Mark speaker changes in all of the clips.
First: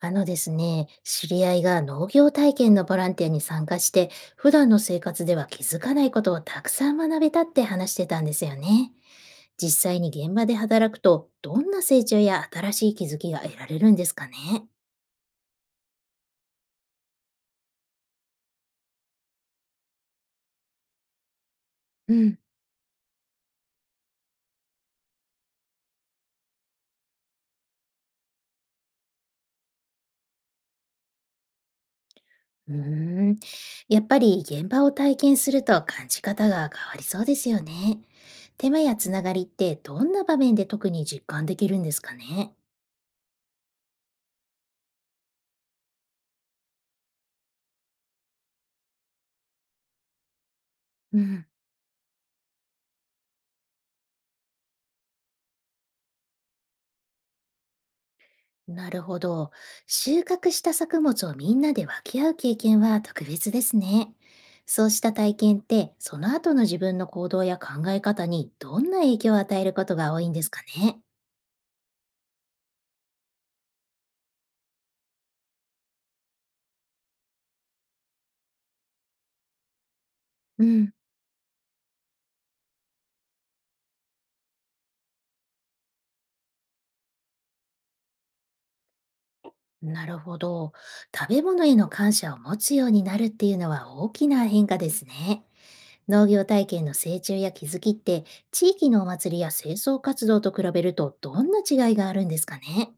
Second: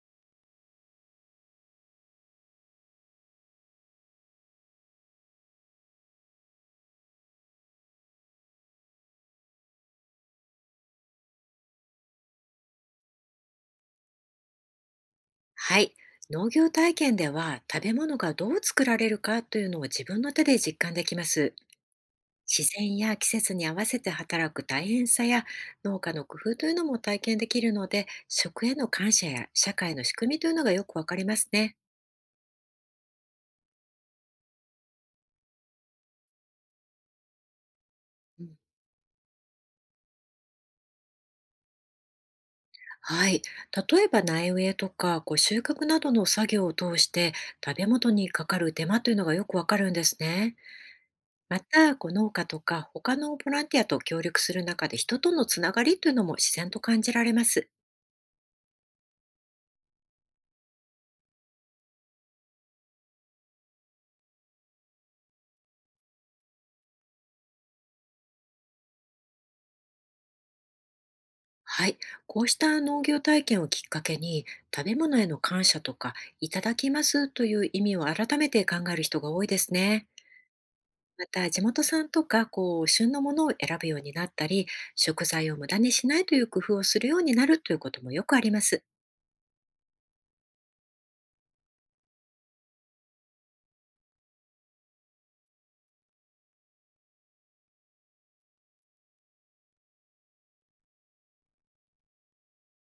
Speaker 1: あのですね、知り合いが農業体験のボランティアに参加して、普段の生活では気づかないことをたくさん学べたって話してたんですよね。実際に現場で働くと、どんな成長や新しい気づきが得られるんですかね。
Speaker 2: はい。農業体験では食べ物がどう作られるかというのを自分の手で実感できます。
Speaker 1: うん。
Speaker 2: 自然や季節に合わせて働く大変さや農家の工夫というのも体験できるので、食への感謝や社会の仕組みというのがよくわかりますね。
Speaker 1: うーん、やっぱり現場を体験すると感じ方が変わりそうですよね。
Speaker 2: うん。
Speaker 1: 手間やつながりってどんな場面で特に実感できるんですかね。
Speaker 2: はい。例えば苗植えとか収穫などの作業を通して食べ物にかかる手間というのがよくわかるんですね。
Speaker 1: うん。
Speaker 2: また、農家とか他のボランティアと協力する中で人とのつながりというのも自然と感じられます。
Speaker 1: なるほど。収穫した作物をみんなで分け合う経験は特別ですね。そうした体験って、その後の自分の行動や考え方にどんな影響を与えることが多いんですかね。
Speaker 2: はい。こうした農業体験をきっかけに、食べ物への感謝とか、いただきますという意味を改めて考える人が多いですね。
Speaker 1: うん。
Speaker 2: また、地元産とか、旬のものを選ぶようになったり、食材を無駄にしないという工夫をするようになるということもよくあります。
Speaker 1: なるほど。食べ物への感謝を持つようになるっていうのは大きな変化ですね。農業体験の成長や気づきって、地域のお祭りや清掃活動と比べるとどんな違いがあるんですかね。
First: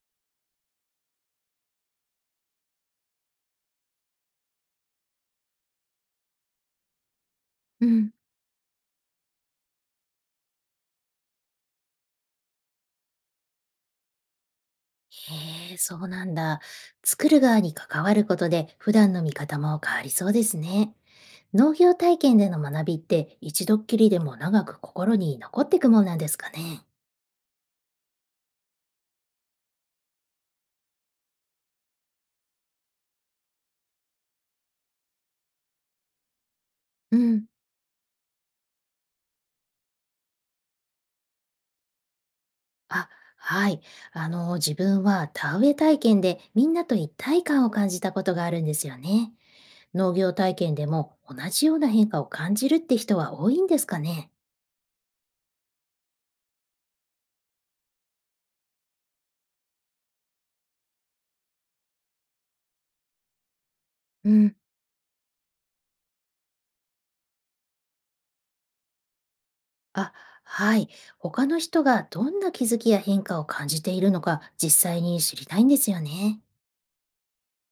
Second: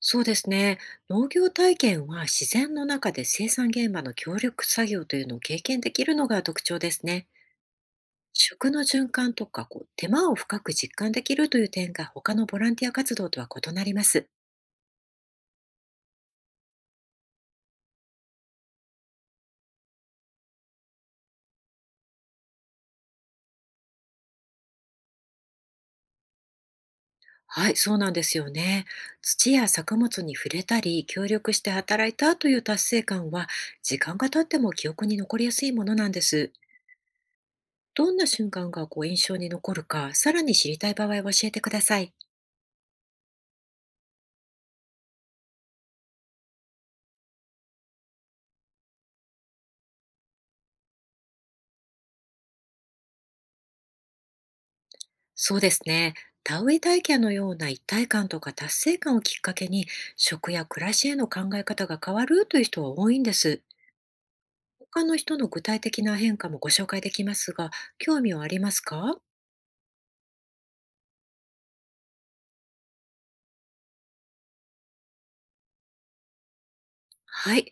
Speaker 2: そうですね。農業体験は自然の中で生産現場の協力作業というのを経験できるのが特徴ですね。
Speaker 1: うん。
Speaker 2: 食の循環とか手間を深く実感できるという点が他のボランティア活動とは異なります。
Speaker 1: へえ、そうなんだ。作る側に関わることで普段の見方も変わりそうですね。農業体験での学びって一度っきりでも長く心に残っていくもんなんですかね。
Speaker 2: はい、そうなんですよね。土や作物に触れたり協力して働いたという達成感は、時間が経っても記憶に残りやすいものなんです。
Speaker 1: うん。
Speaker 2: どんな瞬間が印象に残るか、さらに知りたい場合は教えてください。
Speaker 1: あ、はい。自分は田植え体験でみんなと一体感を感じたことがあるんですよね。農業体験でも同じような変化を感じるって人は多いんですかね。
Speaker 2: そうですね。田植え体験のような一体感とか達成感をきっかけに、食や暮らしへの考え方が変わるという人は多いんです。
Speaker 1: うん。
Speaker 2: 他の人の具体的な変化もご紹介できますが、興味はありますか？
Speaker 1: あ、はい。他の人がどんな気づきや変化を感じているのか実際に知りたいんですよね。
Speaker 2: はい。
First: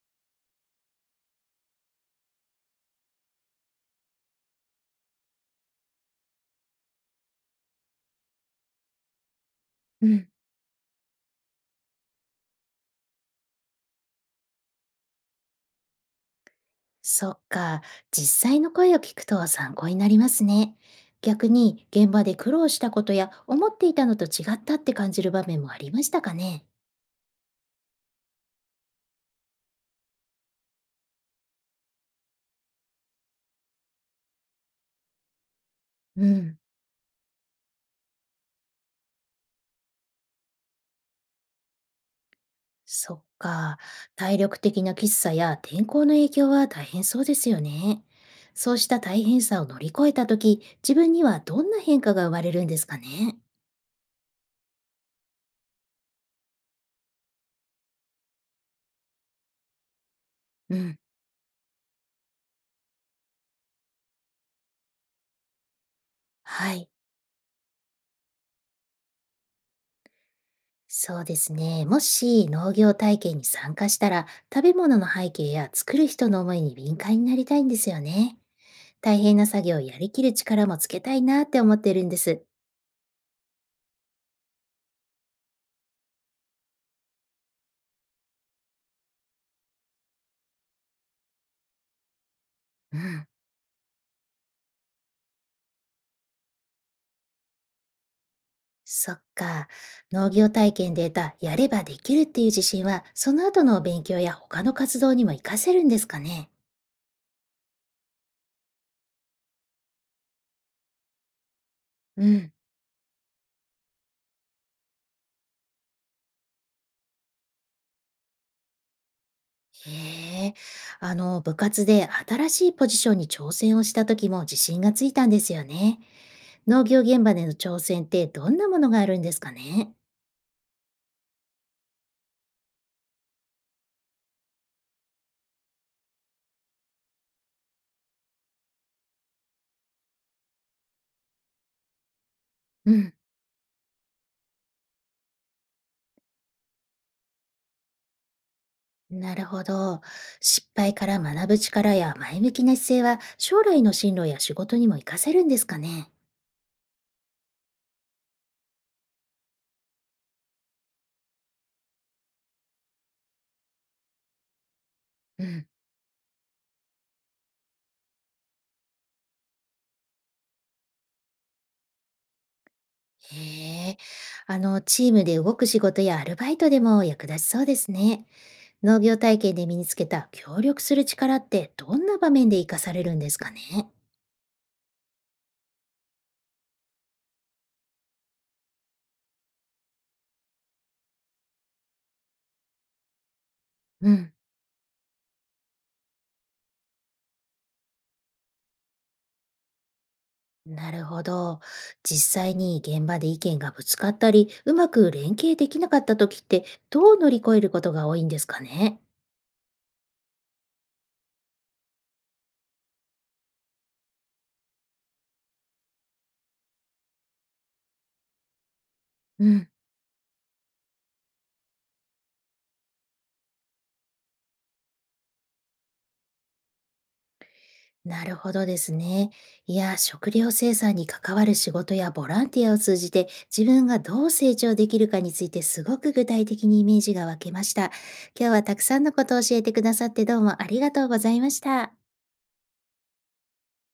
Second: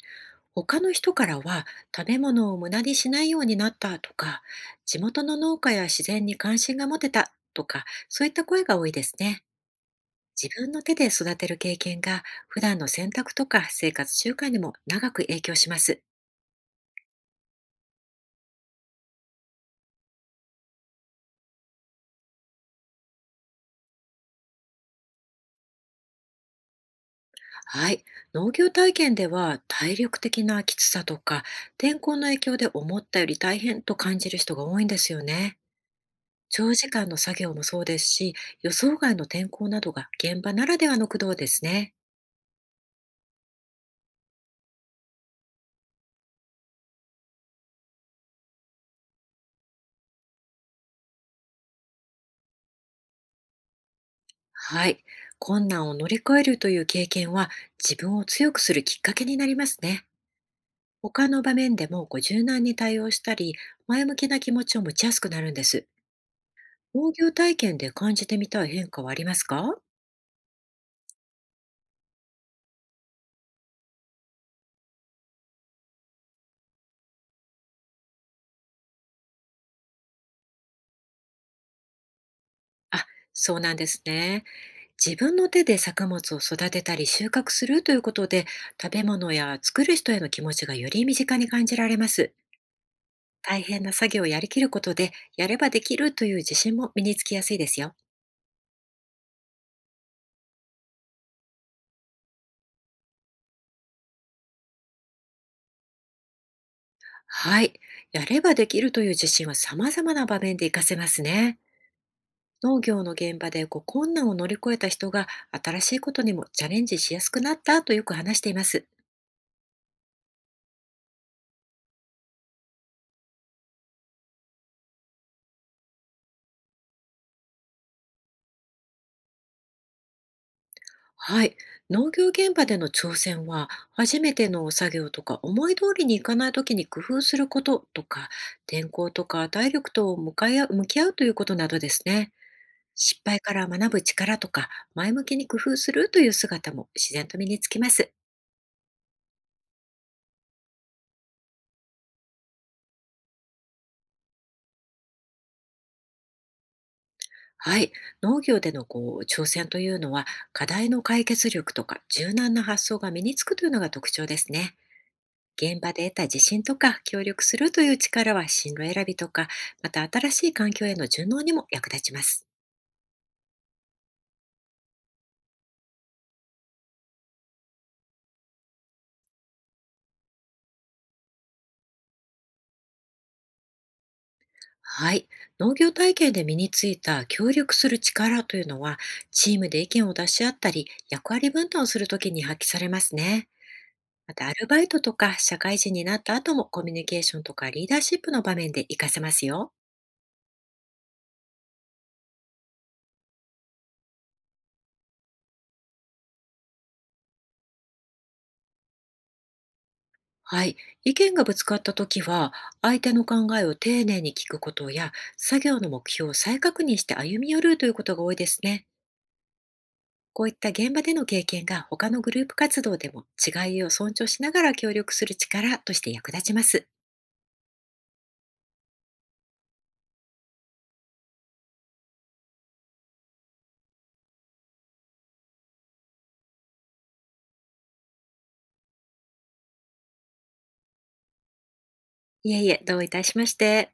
Speaker 2: 他の人からは、食べ物を無駄にしないようになったとか、地元の農家や自然に関心が持てたとか、そういった声が多いですね。
Speaker 1: うん。
Speaker 2: 自分の手で育てる経験が普段の選択とか生活習慣にも長く影響します。
Speaker 1: そっか。実際の声を聞くと参考になりますね。逆に現場で苦労したことや思っていたのと違ったって感じる場面もありましたかね。
Speaker 2: はい。農業体験では、体力的なきつさとか天候の影響で思ったより大変と感じる人が多いんですよね。
Speaker 1: うん。
Speaker 2: 長時間の作業もそうですし、予想外の天候などが現場ならではの苦労ですね。
Speaker 1: そっか。体力的な喫茶や天候の影響は大変そうですよね。そうした大変さを乗り越えたとき、自分にはどんな変化が生まれるんですかね。
Speaker 2: はい。困難を乗り越えるという経験は、自分を強くするきっかけになりますね。
Speaker 1: うん。
Speaker 2: 他の場面でも柔軟に対応したり、前向きな気持ちを持ちやすくなるんです。
Speaker 1: はい。
Speaker 2: 農業体験で感じてみたい変化はありますか？
Speaker 1: そうですね。もし農業体験に参加したら、食べ物の背景や作る人の思いに敏感になりたいんですよね。大変な作業をやりきる力もつけたいなって思ってるんです。
Speaker 2: あ、そうなんですね。自分の手で作物を育てたり収穫するということで、食べ物や作る人への気持ちがより身近に感じられます。
Speaker 1: うん。
Speaker 2: 大変な作業をやりきることで、やればできるという自信も身につきやすいですよ。
Speaker 1: そっか。農業体験で得たやればできるっていう自信は、その後の勉強や他の活動にも活かせるんですかね。
Speaker 2: はい。やればできるという自信は、様々な場面で活かせますね。
Speaker 1: うん。
Speaker 2: 農業の現場で困難を乗り越えた人が、新しいことにもチャレンジしやすくなったとよく話しています。
Speaker 1: へえ。部活で新しいポジションに挑戦をした時も自信がついたんですよね。農業現場での挑戦ってどんなものがあるんですかね。
Speaker 2: はい。農業現場での挑戦は、初めての作業とか、思い通りにいかないときに工夫することとか、天候とか体力と向き合うということなどですね。
Speaker 1: うん。
Speaker 2: 失敗から学ぶ力とか、前向きに工夫するという姿も自然と身につきます。
Speaker 1: なるほど。失敗から学ぶ力や前向きな姿勢は将来の進路や仕事にも活かせるんですかね。
Speaker 2: はい。農業での挑戦というのは、課題の解決力とか、柔軟な発想が身につくというのが特徴ですね。
Speaker 1: うん。
Speaker 2: 現場で得た自信とか協力するという力は、進路選びとか、また新しい環境への順応にも役立ちます。
Speaker 1: へえ。チームで動く仕事やアルバイトでも役立ちそうですね。農業体験で身につけた協力する力ってどんな場面で活かされるんですかね。
Speaker 2: はい。農業体験で身についた協力する力というのは、チームで意見を出し合ったり、役割分担をするときに発揮されますね。
Speaker 1: うん。
Speaker 2: また、アルバイトとか社会人になった後も、コミュニケーションとかリーダーシップの場面で活かせますよ。
Speaker 1: なるほど。実際に現場で意見がぶつかったり、うまく連携できなかった時って、どう乗り越えることが多いんですかね。
Speaker 2: はい。意見がぶつかったときは、相手の考えを丁寧に聞くことや、作業の目標を再確認して歩み寄るということが多いですね。
Speaker 1: うん。
Speaker 2: こういった現場での経験が、他のグループ活動でも違いを尊重しながら協力する力として役立ちます。
Speaker 1: なるほどですね。いや、食料生産に関わる仕事やボランティアを通じて、自分がどう成長できるかについて、すごく具体的にイメージが湧けました。今日はたくさんのことを教えてくださって、どうもありがとうございました。
Speaker 2: いえいえ、どういたしまして。